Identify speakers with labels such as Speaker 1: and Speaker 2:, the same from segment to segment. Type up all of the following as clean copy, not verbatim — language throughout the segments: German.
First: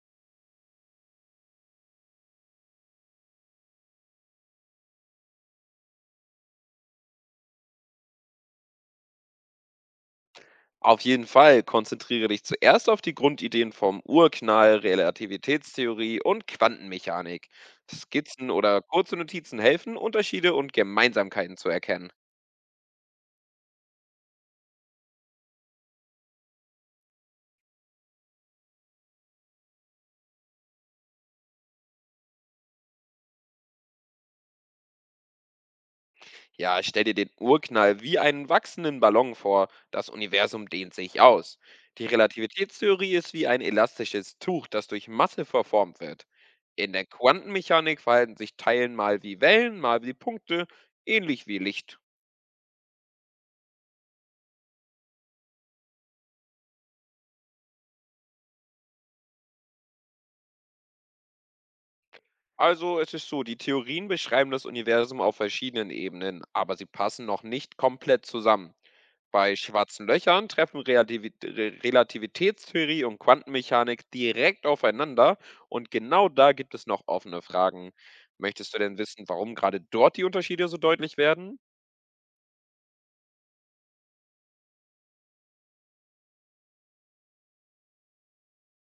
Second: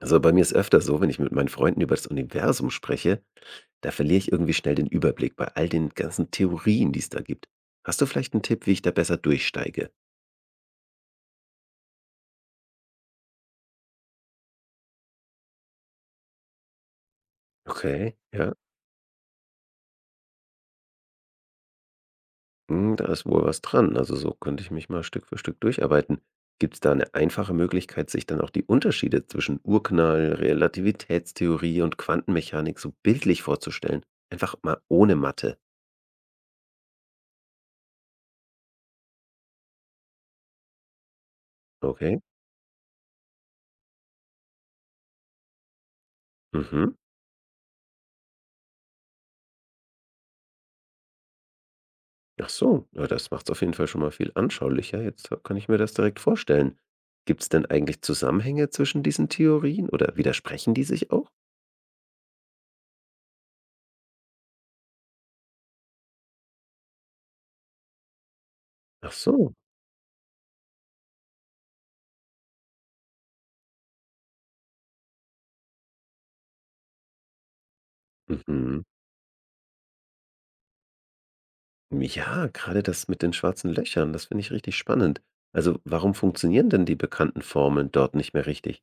Speaker 1: Also bei mir ist öfter so, wenn ich mit meinen Freunden über das Universum spreche, da verliere ich irgendwie schnell den Überblick bei all den ganzen Theorien, die es da gibt. Hast du vielleicht einen Tipp, wie ich da besser durchsteige?
Speaker 2: Auf jeden Fall konzentriere dich zuerst auf die Grundideen vom Urknall, Relativitätstheorie und Quantenmechanik.
Speaker 1: Okay,
Speaker 2: Skizzen
Speaker 1: ja.
Speaker 2: oder kurze Notizen helfen, Unterschiede und Gemeinsamkeiten zu erkennen.
Speaker 1: Hm, da ist wohl was dran. Also so könnte ich mich mal Stück für Stück durcharbeiten. Gibt es da eine einfache Möglichkeit, sich dann auch die Unterschiede zwischen Urknall, Relativitätstheorie und Quantenmechanik so bildlich vorzustellen? Einfach mal ohne Mathe.
Speaker 2: Ja, stell dir den Urknall wie einen wachsenden Ballon vor. Das Universum dehnt sich aus. Die
Speaker 1: Okay.
Speaker 2: Relativitätstheorie ist wie ein elastisches Tuch, das durch Masse verformt wird. In
Speaker 1: Mhm.
Speaker 2: der Quantenmechanik verhalten sich Teilen mal wie Wellen, mal wie Punkte, ähnlich wie Licht.
Speaker 1: Ach so, ja, das macht es auf jeden Fall schon mal viel anschaulicher. Jetzt kann ich mir das direkt vorstellen. Gibt es denn eigentlich Zusammenhänge zwischen diesen Theorien oder widersprechen die sich auch?
Speaker 2: Also es ist so, die Theorien beschreiben das Universum auf verschiedenen Ebenen, aber sie passen noch nicht komplett zusammen.
Speaker 1: Ach
Speaker 2: Bei
Speaker 1: so,
Speaker 2: schwarzen Löchern treffen Relativitätstheorie und Quantenmechanik direkt aufeinander und genau da gibt es noch offene Fragen. Möchtest du
Speaker 1: mhm.
Speaker 2: denn wissen, warum gerade dort die Unterschiede so deutlich werden?
Speaker 1: Ja, gerade das mit den schwarzen Löchern, das finde ich richtig spannend. Also, warum funktionieren denn die bekannten Formeln dort nicht mehr richtig?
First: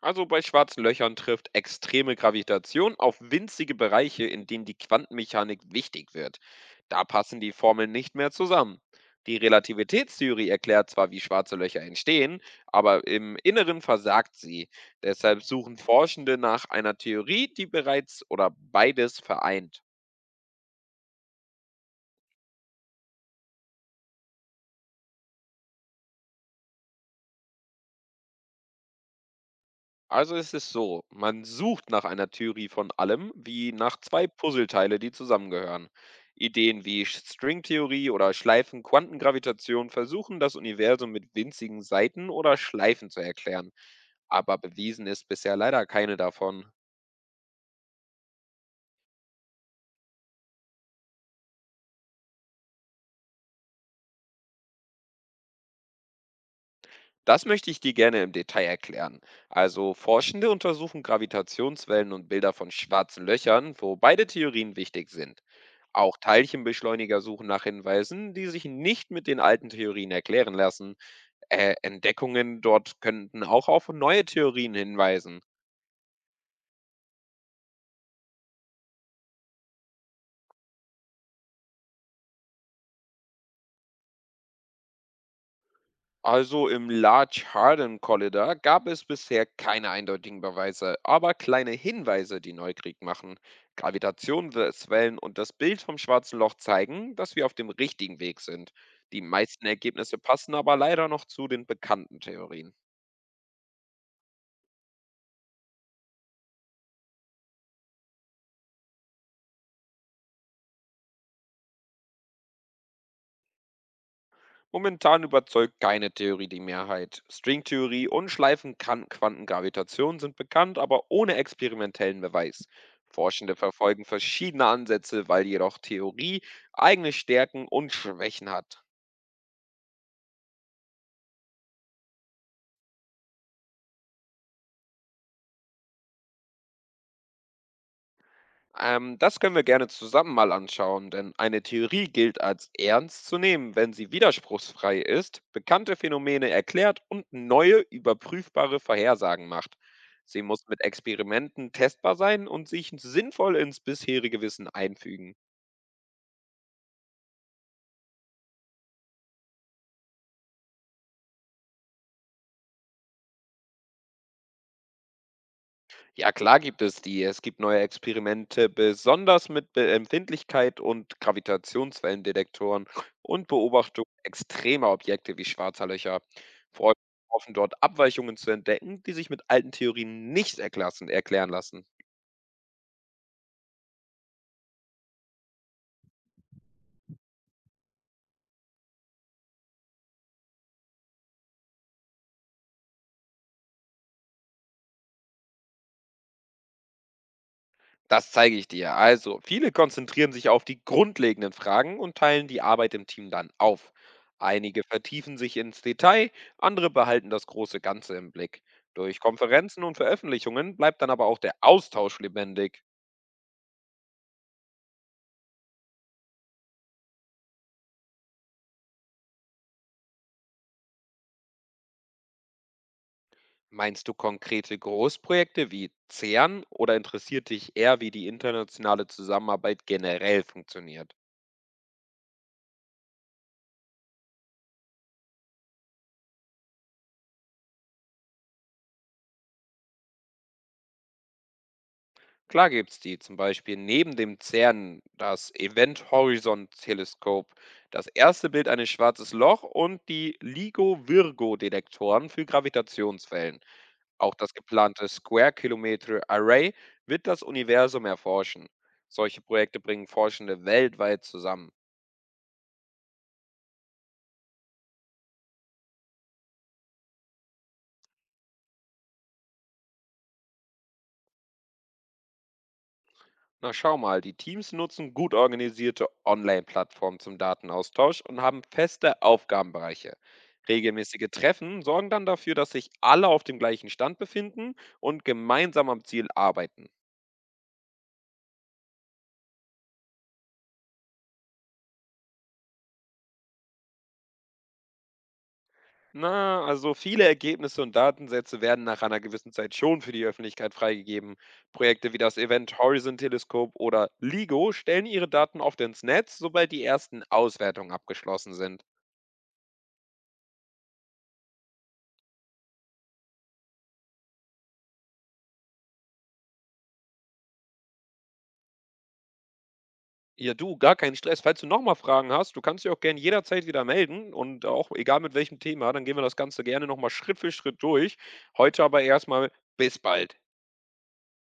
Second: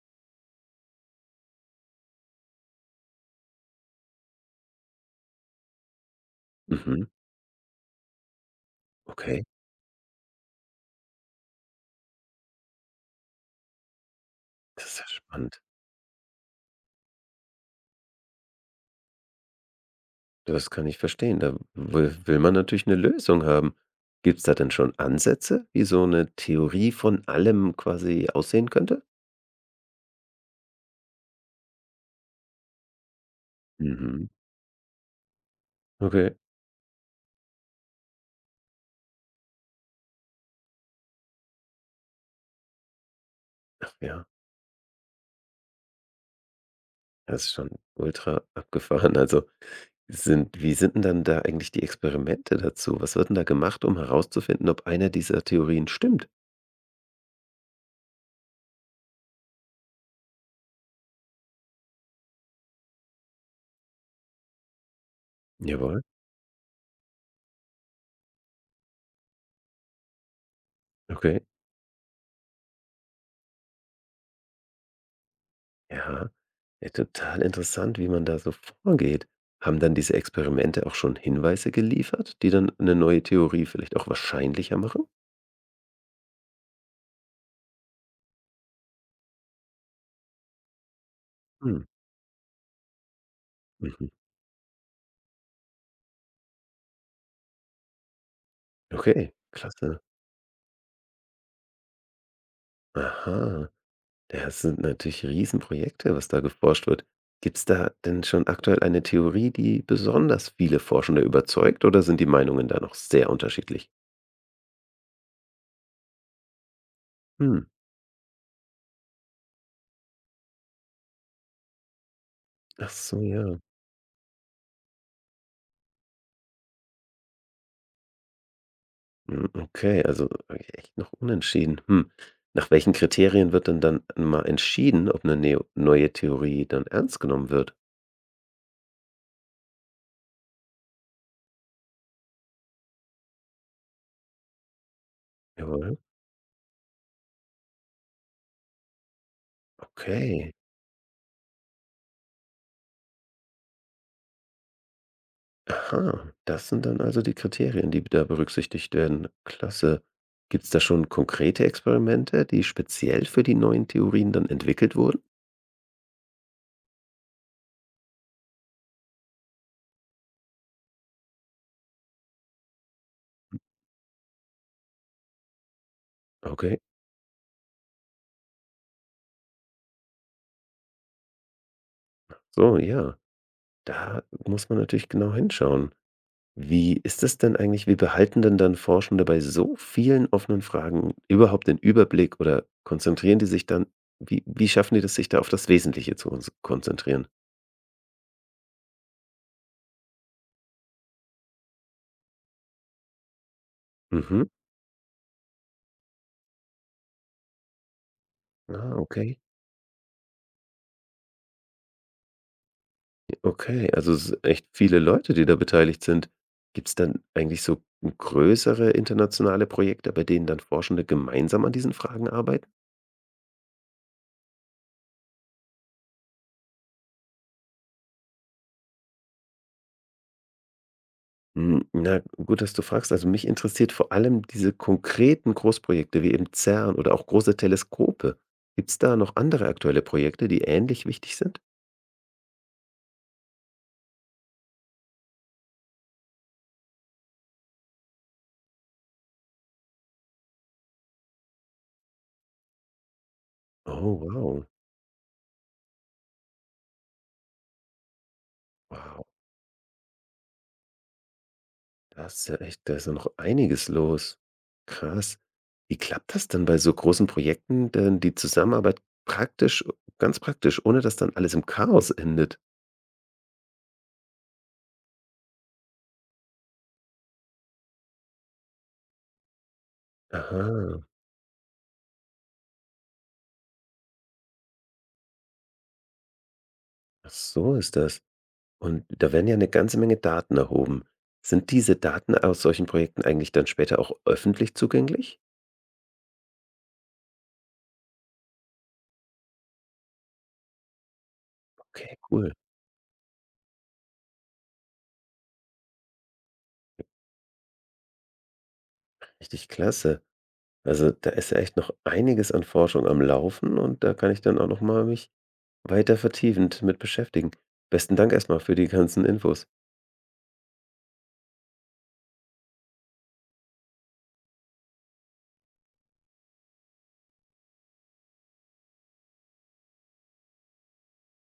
Speaker 2: Also bei schwarzen Löchern trifft extreme Gravitation auf winzige Bereiche, in denen die Quantenmechanik wichtig wird. Da
Speaker 1: Mhm,
Speaker 2: passen die Formeln nicht mehr zusammen. Die
Speaker 1: okay,
Speaker 2: Relativitätstheorie erklärt zwar, wie schwarze Löcher entstehen, aber im Inneren versagt sie.
Speaker 1: das ist ja
Speaker 2: Deshalb
Speaker 1: spannend.
Speaker 2: suchen Forschende nach einer Theorie, die bereits oder beides vereint.
Speaker 1: Das kann ich verstehen. Da will man natürlich eine Lösung haben. Gibt es da denn schon Ansätze, wie so eine Theorie von allem quasi aussehen könnte?
Speaker 2: Also es ist so, man sucht nach einer Theorie von allem, wie nach zwei
Speaker 1: Mhm.
Speaker 2: Puzzleteile, die zusammengehören.
Speaker 1: Okay.
Speaker 2: Ideen wie Stringtheorie oder Schleifen-Quantengravitation versuchen das Universum mit winzigen Seiten oder Schleifen zu erklären,
Speaker 1: Ach ja,
Speaker 2: aber bewiesen ist bisher leider keine davon.
Speaker 1: das ist schon ultra abgefahren. Also, sind denn dann da eigentlich die Experimente dazu? Was wird denn da gemacht, um herauszufinden, ob eine dieser Theorien stimmt?
Speaker 2: Das möchte ich dir gerne im Detail erklären. Also Forschende untersuchen Gravitationswellen und Bilder von schwarzen Löchern, wo beide Theorien wichtig sind.
Speaker 1: Jawohl,
Speaker 2: Auch Teilchenbeschleuniger suchen nach Hinweisen, die sich nicht mit den alten Theorien erklären lassen.
Speaker 1: okay.
Speaker 2: Entdeckungen dort könnten auch auf neue Theorien hinweisen.
Speaker 1: Ja. Ja, total interessant, wie man da so vorgeht. Haben dann diese Experimente auch schon Hinweise geliefert, die dann eine neue Theorie vielleicht auch wahrscheinlicher machen?
Speaker 2: Also im Large Hadron Collider gab es bisher keine eindeutigen Beweise, aber kleine
Speaker 1: Hm,
Speaker 2: Hinweise, die Neukrieg machen.
Speaker 1: mhm.
Speaker 2: Gravitationswellen und das Bild vom schwarzen Loch zeigen, dass wir auf dem richtigen Weg sind. Die
Speaker 1: Okay,
Speaker 2: meisten
Speaker 1: klasse.
Speaker 2: Ergebnisse passen aber leider noch zu den bekannten Theorien.
Speaker 1: Aha. Das sind natürlich Riesenprojekte, was da geforscht wird. Gibt es da denn schon aktuell eine Theorie, die besonders viele Forschende überzeugt, oder sind die Meinungen da noch sehr unterschiedlich?
Speaker 2: Momentan überzeugt keine Theorie die Mehrheit.
Speaker 1: Hm.
Speaker 2: Stringtheorie und Schleifenquantengravitation sind bekannt, aber ohne experimentellen Beweis.
Speaker 1: Ach so,
Speaker 2: Forschende
Speaker 1: ja.
Speaker 2: verfolgen verschiedene Ansätze, weil jedoch Theorie eigene Stärken und Schwächen hat.
Speaker 1: Hm, okay, echt noch unentschieden. Hm. Nach welchen Kriterien wird denn dann mal entschieden, ob eine neo neue Theorie dann ernst genommen wird?
Speaker 2: Das können wir gerne zusammen mal anschauen, denn eine Theorie gilt als ernst zu nehmen, wenn sie widerspruchsfrei ist, bekannte
Speaker 1: Jawohl.
Speaker 2: Phänomene erklärt und neue, überprüfbare Vorhersagen macht. Sie
Speaker 1: Okay.
Speaker 2: muss mit Experimenten testbar sein und sich sinnvoll ins bisherige Wissen einfügen.
Speaker 1: Aha, das sind dann also die Kriterien, die da berücksichtigt werden. Klasse. Gibt es da schon konkrete Experimente, die speziell für die neuen Theorien dann entwickelt wurden?
Speaker 2: Ja, klar gibt es die. Es gibt neue Experimente, besonders mit Be Empfindlichkeit und Gravitationswellendetektoren und Beobachtung extremer Objekte wie schwarzer Löcher.
Speaker 1: Okay.
Speaker 2: Forscher hoffen dort Abweichungen zu entdecken, die sich mit alten Theorien nicht erklären lassen.
Speaker 1: So, ja. Da muss man natürlich genau hinschauen. Wie ist das denn eigentlich, wie behalten denn dann Forschende bei so vielen offenen Fragen überhaupt den Überblick oder konzentrieren die sich dann, wie schaffen die das, sich da auf das Wesentliche zu uns konzentrieren?
Speaker 2: Das zeige ich dir. Also, viele konzentrieren sich auf die grundlegenden Fragen und teilen die Arbeit im Team dann auf.
Speaker 1: Mhm.
Speaker 2: Einige vertiefen sich ins Detail, andere behalten das große Ganze im Blick.
Speaker 1: Ah,
Speaker 2: Durch
Speaker 1: okay.
Speaker 2: Konferenzen und Veröffentlichungen bleibt dann aber auch der Austausch lebendig.
Speaker 1: Okay, also es sind echt viele Leute, die da beteiligt sind. Gibt es dann eigentlich so größere internationale Projekte, bei denen dann Forschende gemeinsam an diesen Fragen arbeiten?
Speaker 2: Meinst du konkrete Großprojekte wie CERN oder interessiert dich eher, wie die internationale Zusammenarbeit generell funktioniert?
Speaker 1: Hm, na, gut, dass du fragst. Also mich interessiert vor allem diese konkreten Großprojekte wie eben CERN oder auch große Teleskope. Gibt es da noch andere aktuelle Projekte, die ähnlich wichtig sind?
Speaker 2: Klar gibt's die, zum Beispiel neben dem CERN, das Event Horizon Teleskop, das erste Bild eines schwarzes Loch und die LIGO-Virgo-Detektoren für Gravitationswellen.
Speaker 1: Oh,
Speaker 2: Auch das
Speaker 1: wow.
Speaker 2: geplante Square Kilometer Array wird das Universum erforschen.
Speaker 1: Wow.
Speaker 2: Solche Projekte bringen Forschende weltweit zusammen.
Speaker 1: Das ist ja echt, da ist ja noch einiges los. Krass. Wie klappt das denn bei so großen Projekten denn die Zusammenarbeit praktisch ganz praktisch, ohne dass dann alles im Chaos endet?
Speaker 2: Na schau mal, die Teams nutzen gut organisierte Online-Plattformen zum Datenaustausch und haben feste Aufgabenbereiche.
Speaker 1: Aha,
Speaker 2: Regelmäßige Treffen sorgen dann dafür, dass sich alle auf dem gleichen Stand befinden und gemeinsam am Ziel arbeiten.
Speaker 1: ach so ist das. Und da werden ja eine ganze Menge Daten erhoben. Sind diese Daten aus solchen Projekten eigentlich dann später auch öffentlich zugänglich?
Speaker 2: Na, also viele Ergebnisse und Datensätze werden nach einer gewissen Zeit schon für die Öffentlichkeit freigegeben. Projekte
Speaker 1: Okay,
Speaker 2: wie das
Speaker 1: cool.
Speaker 2: Event Horizon Teleskop oder LIGO stellen ihre Daten oft ins Netz, sobald die ersten Auswertungen abgeschlossen sind.
Speaker 1: Richtig klasse. Also, da ist ja echt noch einiges an Forschung am Laufen und da kann ich dann auch noch mal mich weiter vertiefend mit beschäftigen. Besten Dank erstmal für die ganzen Infos.
Speaker 2: Ja, du, gar keinen Stress. Falls du nochmal Fragen hast, du kannst dich auch gerne jederzeit wieder melden und auch egal mit welchem Thema, dann gehen wir das Ganze gerne nochmal Schritt für Schritt durch. Heute aber erstmal bis bald.